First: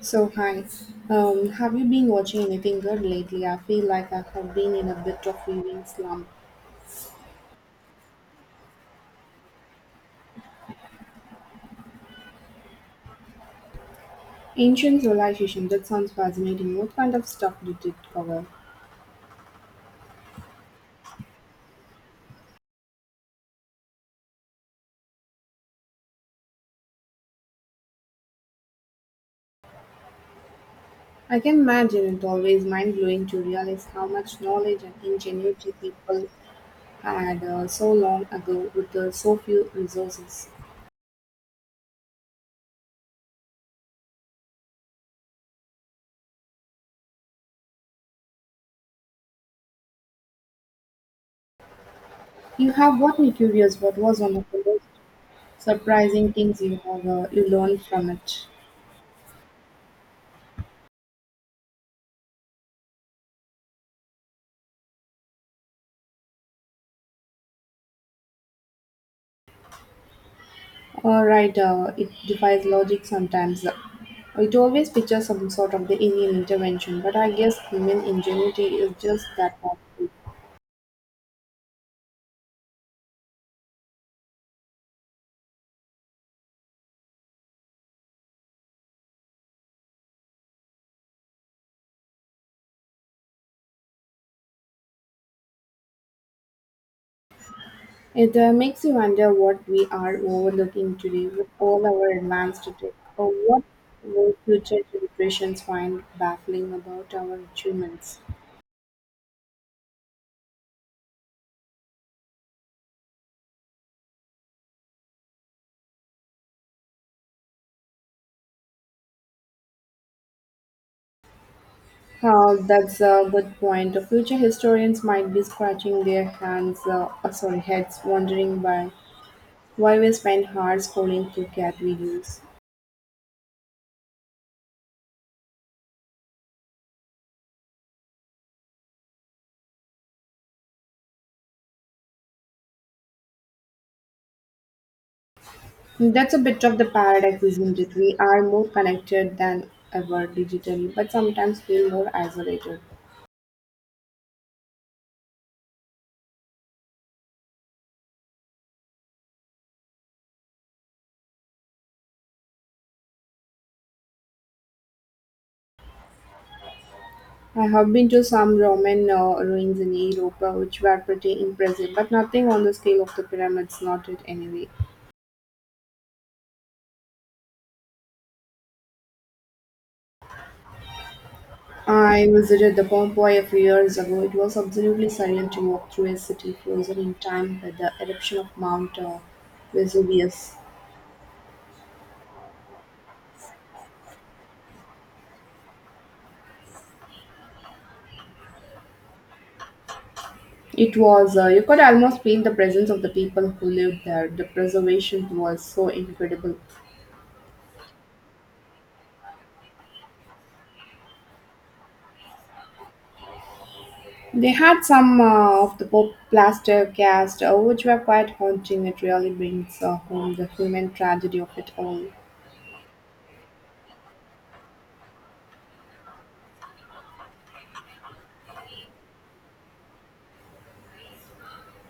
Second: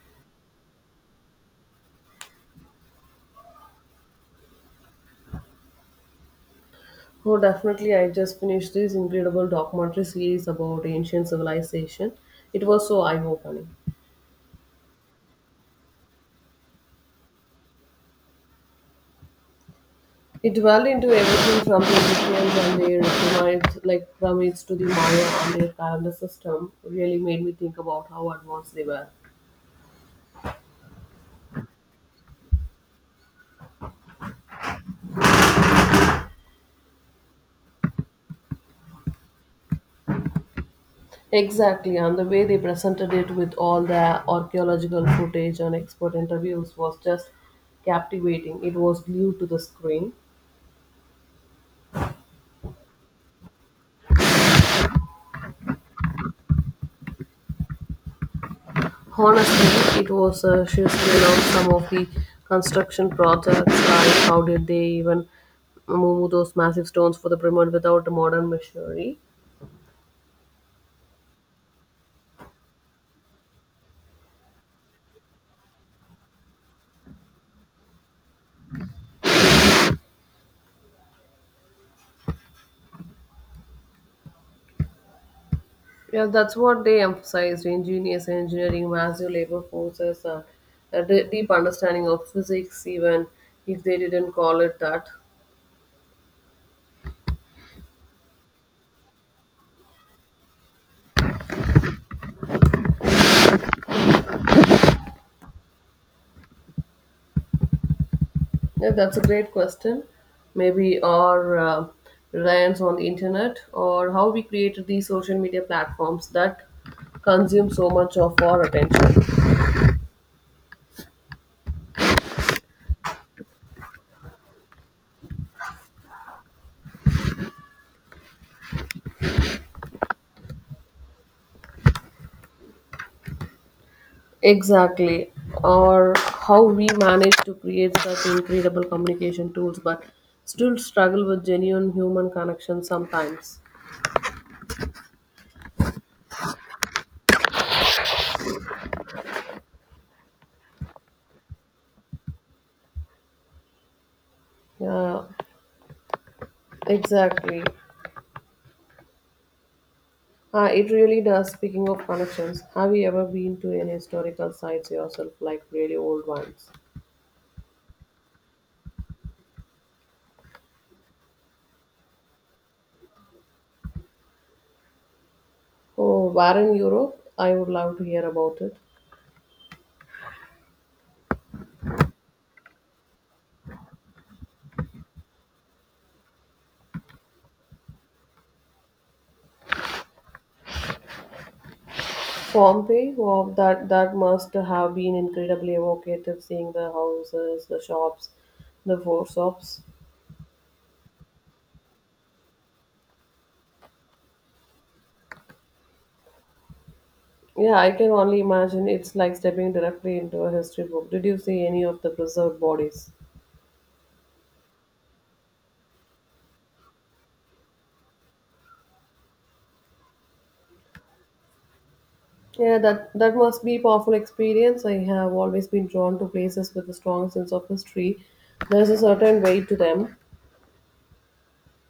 So, hi. Have you been watching anything good lately? I feel like I have been in a bit of viewing slump. Oh, definitely. I just finished this incredible documentary series about ancient civilization. It was so eye-opening. Ancient civilization, that sounds fascinating. What kind of stuff did it cover? It delved into everything from the Egyptians and their pyramids, like pyramids, to the Maya and their calendar system. Really made me think about how advanced they were. I can imagine it's always mind blowing to realize how much knowledge and ingenuity people had so long ago with so few resources. Exactly, and the way they presented it with all the archaeological footage and expert interviews was just captivating. It was glued to the screen. You have got me curious what was one of the most surprising things you have you learned from it. Honestly, it was a sheer scale of some of the construction projects. Like, how did they even move those massive stones for the pyramid without a modern machinery? Right, it defies logic sometimes. It always pictures some sort of the alien intervention, but I guess human ingenuity is just that powerful. Yeah, that's what they emphasized: ingenious engineering, massive labor forces, and a deep understanding of physics, even if they didn't call it that. It makes you wonder what we are overlooking today with all our advanced tech, or what will future generations find baffling about our achievements. Yeah, that's a great question. Maybe our reliance on the internet or how we created these social media platforms that consume so much of our attention. That's a good point. The future historians might be scratching their hands, sorry, heads, wondering why we spend hours scrolling through cat videos. Exactly. Or how we manage to create such incredible communication tools but still struggle with genuine human connection sometimes. That's a bit of the paradox, isn't it? We are more connected than ever digitally, but sometimes feel more isolated. Yeah, exactly. It really does. Speaking of connections, have you ever been to any historical sites yourself, like really old ones? I have been to some Roman ruins in Europe, which were pretty impressive, but nothing on the scale of the pyramids, not it anyway. Oh, where Europe? I would love to hear about it. I visited the Pompeii a few years ago. It was absolutely surreal to walk through a city frozen in time with the eruption of Mount Vesuvius. Pompeii, wow, that must have been incredibly evocative. Seeing the houses, the shops, the four shops. It was. You could almost feel the presence of the people who lived there. The preservation was so incredible. Yeah, I can only imagine. It's like stepping directly into a history book. Did you see any of the preserved bodies? They had some of the pop plaster cast, which were quite haunting. It really brings home the human tragedy of it all. Yeah, that must be a powerful experience. I have always been drawn to places with a strong sense of history. There's a certain weight to them.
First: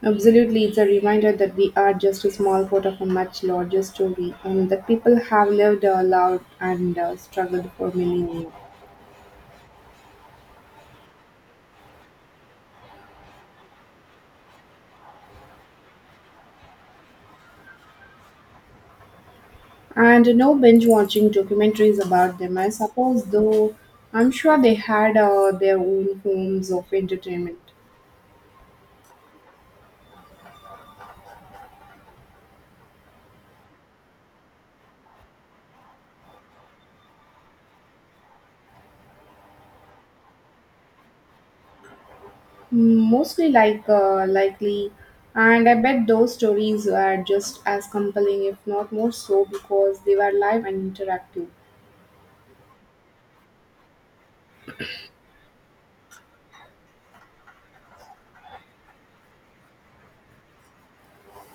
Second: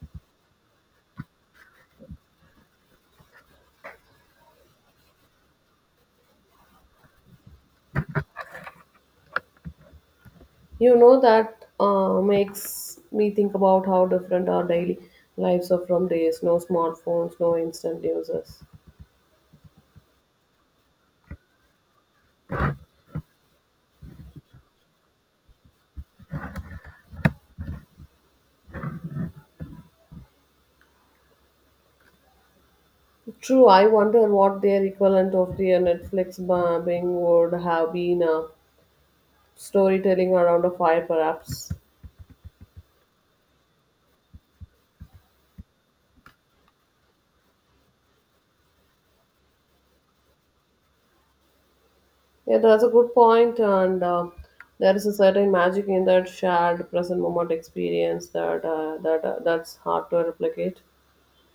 Absolutely, it's a reminder that we are just a small part of a much larger story, and that people have lived, loved, and struggled for millennia. You know, that makes me think about how different our daily lives are from days. No smartphones, no instant users. And no binge watching documentaries about them, I suppose, though I'm sure they had their own forms of entertainment. True, I wonder what their equivalent of the Netflix bombing would have been storytelling around a fire, perhaps. Mostly likely, and I bet those stories were just as compelling, if not more so, because they were live and interactive. Yeah, that's a good point, and there is a certain magic in that shared present moment experience that's hard to replicate.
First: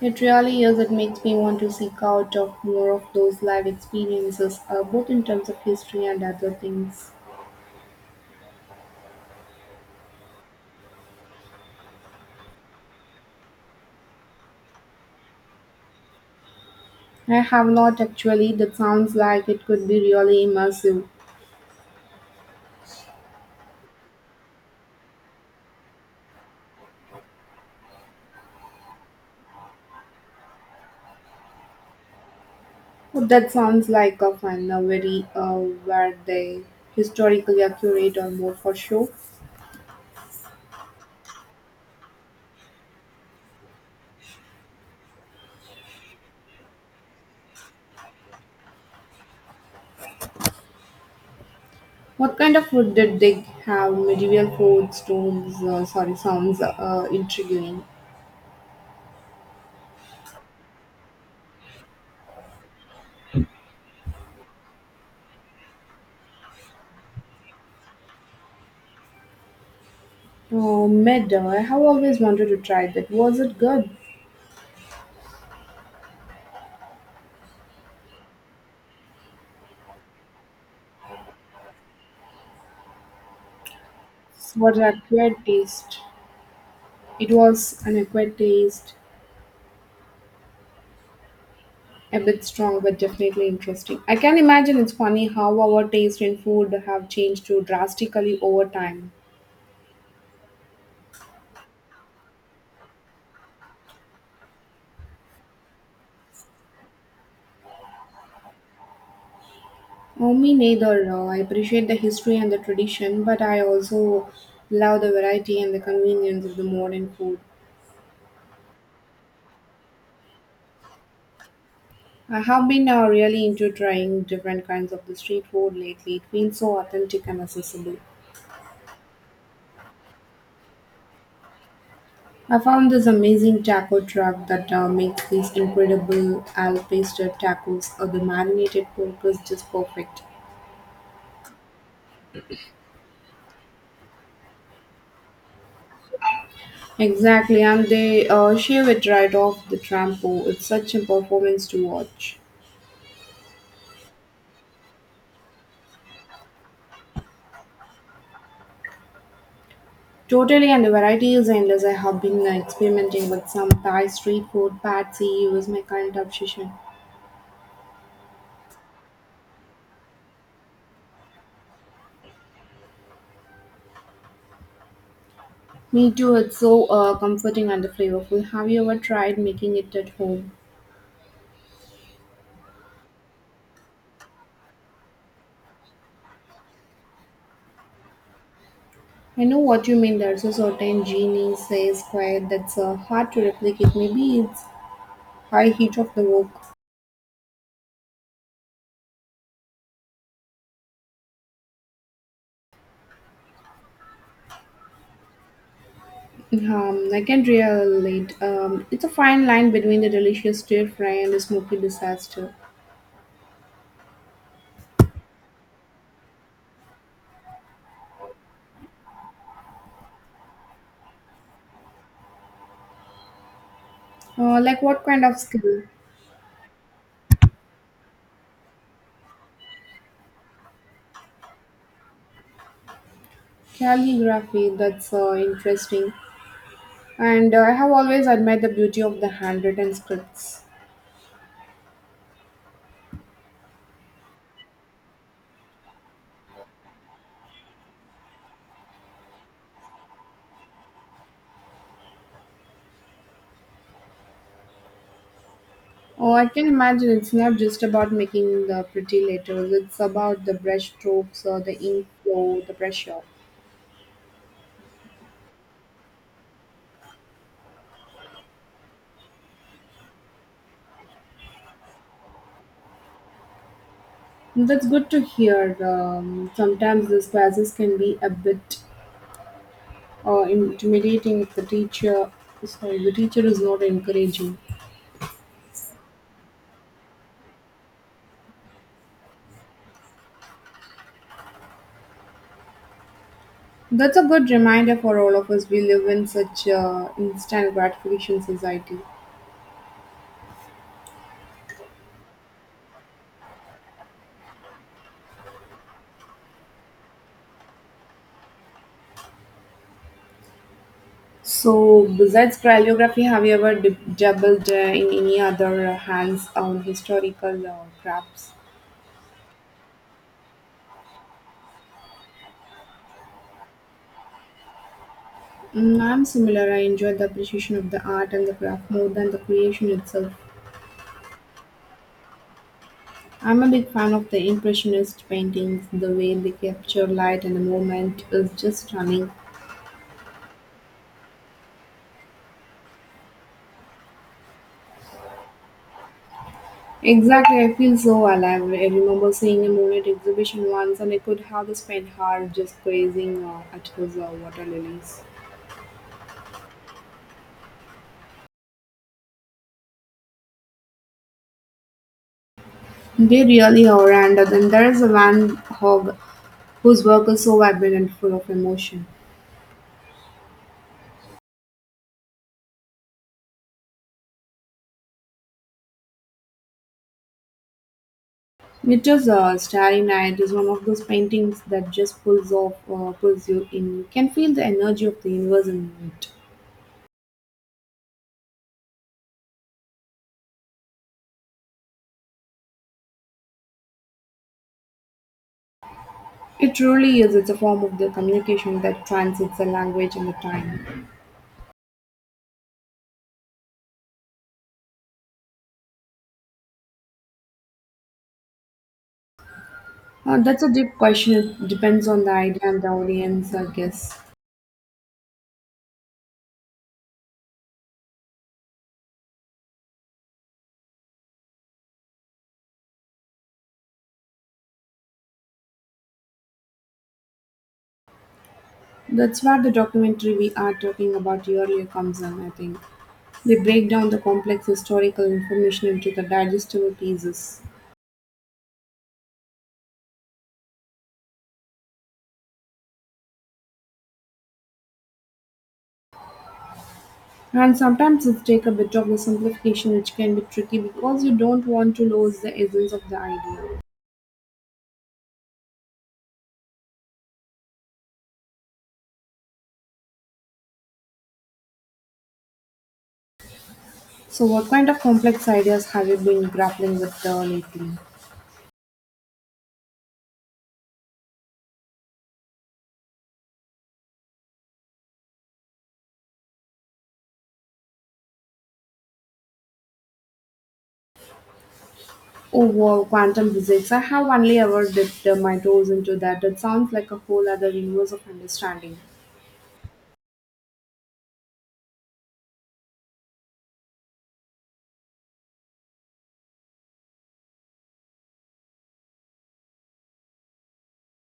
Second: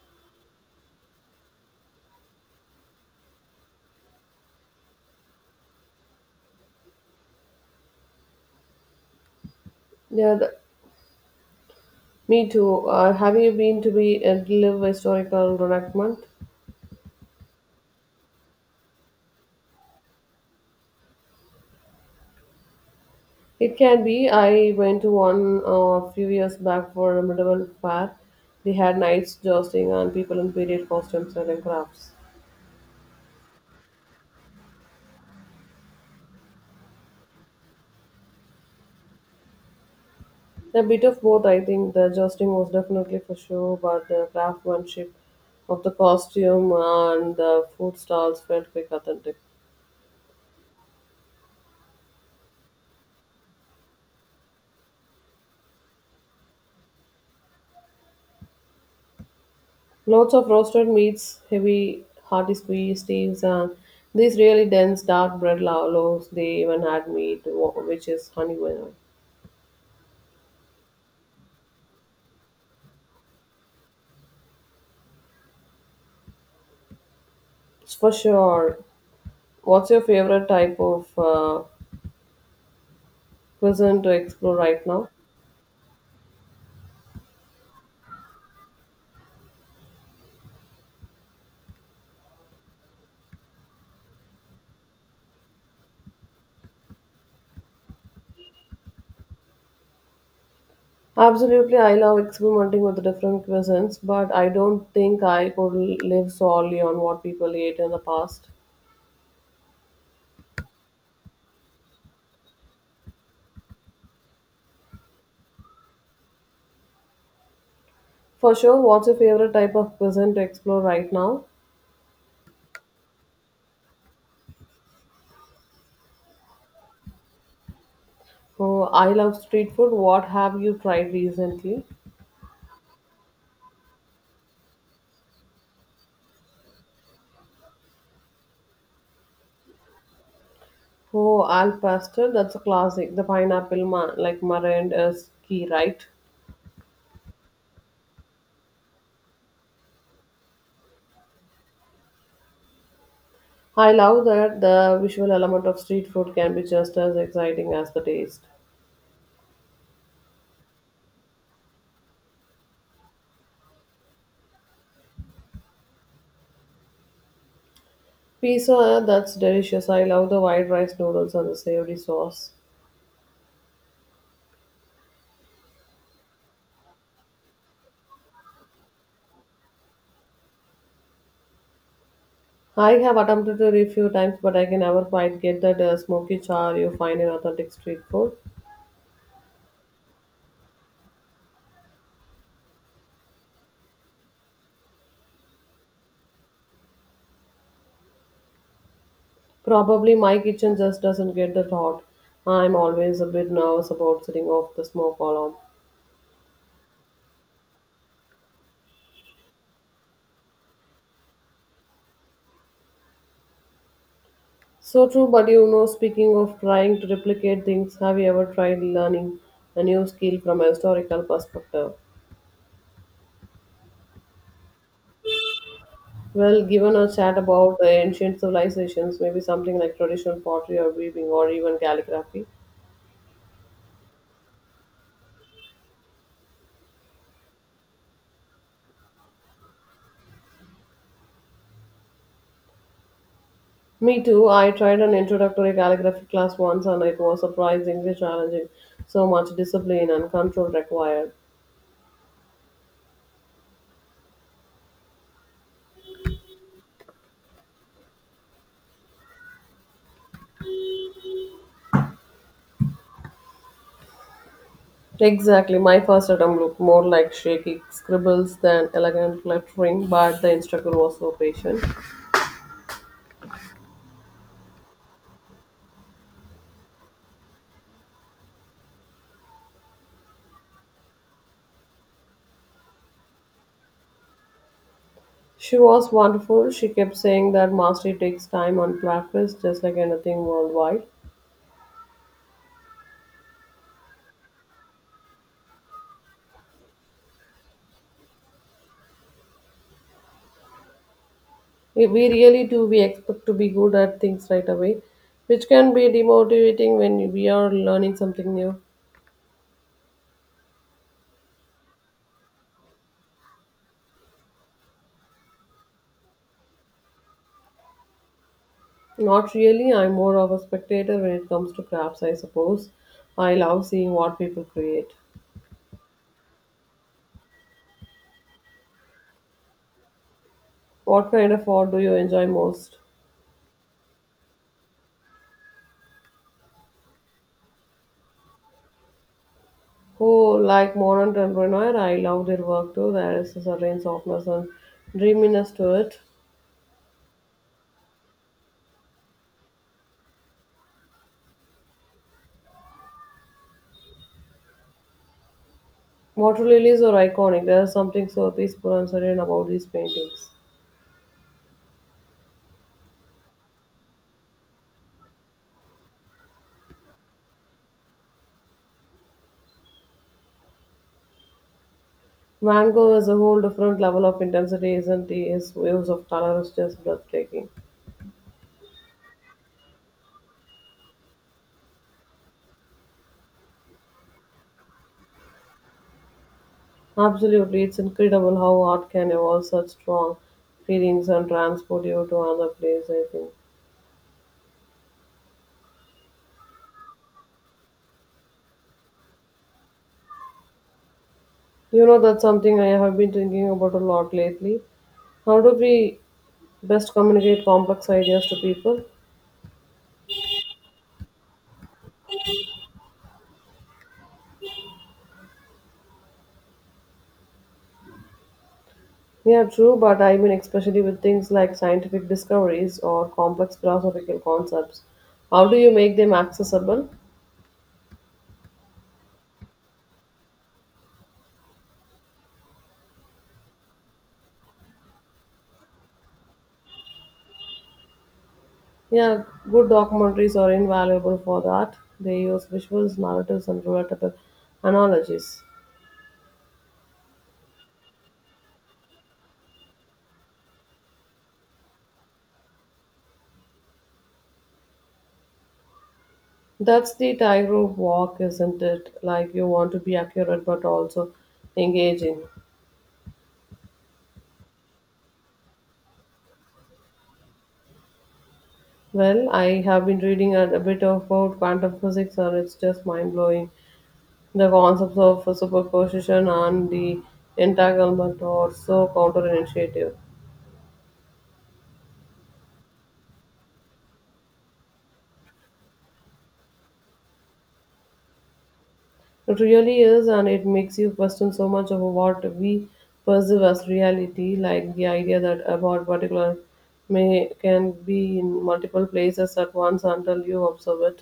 It really is. It makes me want to seek out of more of those live experiences, both in terms of history and other things. Yeah, me too. Have you been to be live historical reenactment? I have not actually. That sounds like it could be really immersive. It can be. I went to one a few years back for a medieval fair. They had knights jousting and people in period costumes and crafts. But that sounds like a fun, a very were they historically accurate or more for show? A bit of both, I think. The jousting was definitely for show, but the craftsmanship of the costume and the food stalls felt very authentic. What kind of food did they have? Medieval food, stones, sorry, sounds intriguing. Lots of roasted meats, heavy, hearty squeeze steaks, and these really dense, dark bread loaves. They even had meat, which is honey. Well, Oh, medal. I have always wanted to try that. Was it good? for sure. What's your favorite type of cuisine to explore What right an now? acquired taste. It was an acquired taste, a bit strong, but definitely interesting. I can imagine it's funny how our taste in food have changed so drastically over time. Absolutely, I love experimenting with different cuisines, but I don't think I could live solely on what people ate in the past. Oh, me neither. I appreciate the history and the tradition, but I also love the variety and the convenience of the modern food. For sure, what's your favorite type of cuisine to explore right now? I have been really into trying different kinds of the street food lately. It feels so authentic and accessible. Oh, I love street food. What have you tried recently? I found this amazing taco truck that makes these incredible al pastor tacos. The marinated pork is just perfect. Oh, al pastel, that's a classic. The pineapple, like meringue, is key, right? Exactly, and they shave it right off the trampo. It's such a performance to watch. I love that the visual element of street food can be just as exciting as the taste. Totally, and the variety is endless. I have been experimenting with some Thai street food. Patsy was my current obsession. Pizza, that's delicious. I love the white rice noodles and the savory sauce. Me too, it's so comforting and flavorful. Have you ever tried making it at home? I have attempted it a few times, but I can never quite get that smoky char you find in authentic street food. I know what you mean. There's a certain genie says quiet that's hard to replicate. Maybe it's high heat of the wok. Probably my kitchen just doesn't get that hot. I'm always a bit nervous about setting off the smoke alarm. I can relate. It's a fine line between the delicious stir fry and the smoky disaster. So true, but you know, speaking of trying to replicate things, have you ever tried learning a new skill from a historical perspective? Like what kind of skill? Well, given a chat about ancient civilizations, maybe something like traditional pottery or weaving or even calligraphy. Calligraphy. That's interesting. And I have always admired the beauty of the handwritten scripts. Me too. I tried an introductory calligraphy class once and it was surprisingly challenging. So much discipline and control required. Oh, I can imagine it's not just about making the pretty letters, it's about the brush strokes, the ink flow, the pressure. Exactly. My first attempt looked more like shaky scribbles than elegant lettering, but the instructor was so patient. That's good to hear. Sometimes these classes can be a bit intimidating if the teacher, sorry, the teacher is not encouraging. She was wonderful. She kept saying that mastery takes time and practice, just like anything worldwide. That's a good reminder for all of us. We live in such instant gratification society. We really do. We expect to be good at things right away, which can be demotivating when we are learning something new. So, besides calligraphy, have you ever dabbled in any other hands-on historical crafts? Not really. I'm more of a spectator when it comes to crafts, I suppose. I love seeing what people create. Mm, I'm similar. I enjoy the appreciation of the art and the craft more than the creation itself. What kind of art do you enjoy most? I'm a big fan of the Impressionist paintings. The way they capture light and the moment is just stunning. Oh, like modern entrepreneur, I love their work too. There is a certain softness and dreaminess to it. Exactly, I feel so alive. I remember seeing a Monet exhibition once, and I could have the spent hours just gazing at his water lilies. Water lilies are iconic. There is something so peaceful and serene about these paintings. They really are, and then there is a Van Gogh whose work is so vibrant and full of emotion. Mango is a whole different level of intensity, isn't it? His waves of color is just breathtaking. Nietzsche's Starry Night is one of those paintings that just pulls you in. You can feel the energy of the universe in it. Absolutely, it's incredible how art can evoke such strong feelings and transport you to another place, I think. It truly is. It's a form of the communication that transcends the language and the time. You know, that's something I have been thinking about a lot lately. How do we best communicate complex ideas to people? That's a deep question. It depends on the idea and the audience, I guess. Yeah, true, but I mean, especially with things like scientific discoveries or complex philosophical concepts, how do you make them accessible? That's where the documentary we are talking about earlier comes in, I think. They break down the complex historical information into the digestible pieces. Yeah, good documentaries are invaluable for that. They use visuals, narratives, and relatable analogies. And sometimes it's take a bit of the simplification which can be tricky because you don't want to lose the essence of the idea. That's the tightrope walk, isn't it? Like you want to be accurate but also engaging. So what kind of complex ideas have you been grappling with lately? Well, I have been reading a bit about quantum physics, and it's just mind blowing. The concepts of superposition and the entanglement are so counterintuitive. Oh, wow, quantum physics. I have only ever dipped my toes into that. It sounds like a whole other universe of understanding. It really is, and it makes you question so much of what we perceive as reality, like the idea that about particular may can be in multiple places at once until you observe it.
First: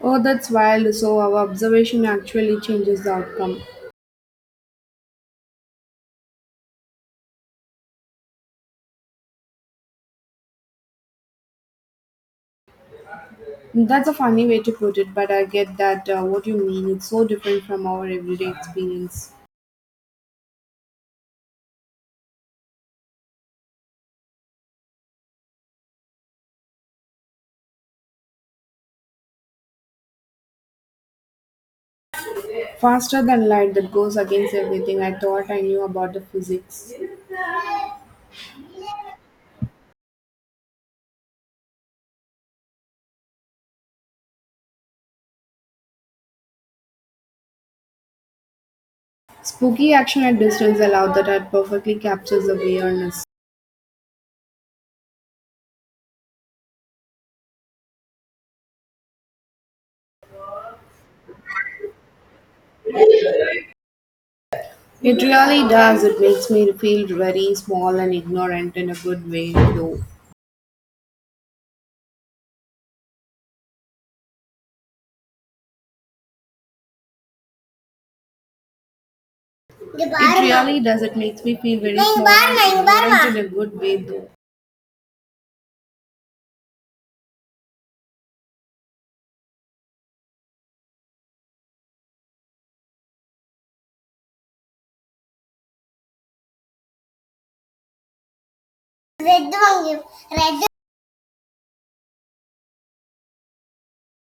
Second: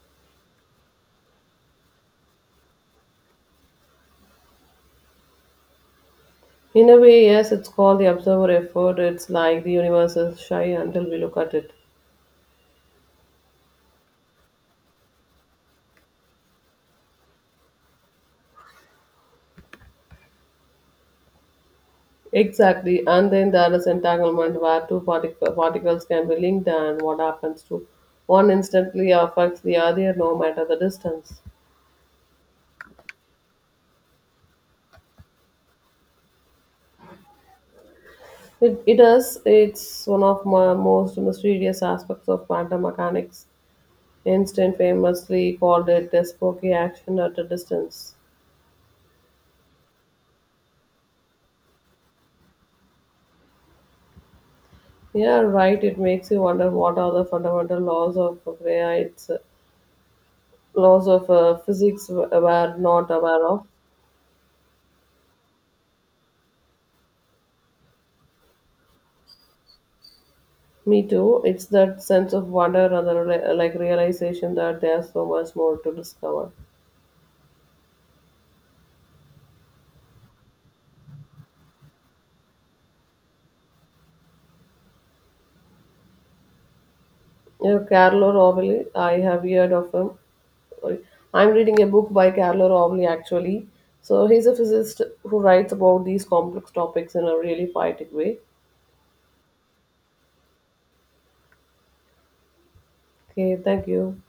Oh, that's wild. So our observation actually changes the outcome. In a way, yes, it's called the observer effort. It's like the universe is shy until we look at it. That's a funny way to put it, but I get that what you mean. It's so different from our everyday experience. Exactly, and then there is entanglement where two particles can be linked, and what happens to one instantly affects the other no matter the distance. Faster than light that goes against everything I thought I knew about the physics. It is. It's one of my most mysterious aspects of quantum mechanics. Einstein famously called it a spooky action at a distance. Spooky action at distance allowed that art perfectly captures the weirdness. Yeah, right. It makes you wonder what are the fundamental laws of physics are not aware of. It really does. It makes me feel very small and ignorant in a good way, though. Me too. It's that sense of wonder and the like realization that there's so much more to discover. It really does. It makes me feel very small and ignorant in a good way, though. Yeah, Carlo Rovelli, I have heard of him. Sorry. I'm reading a book by Carlo Rovelli actually. So he's a physicist who writes about these complex topics in a really poetic way. Red வாங்கி red Okay, thank you.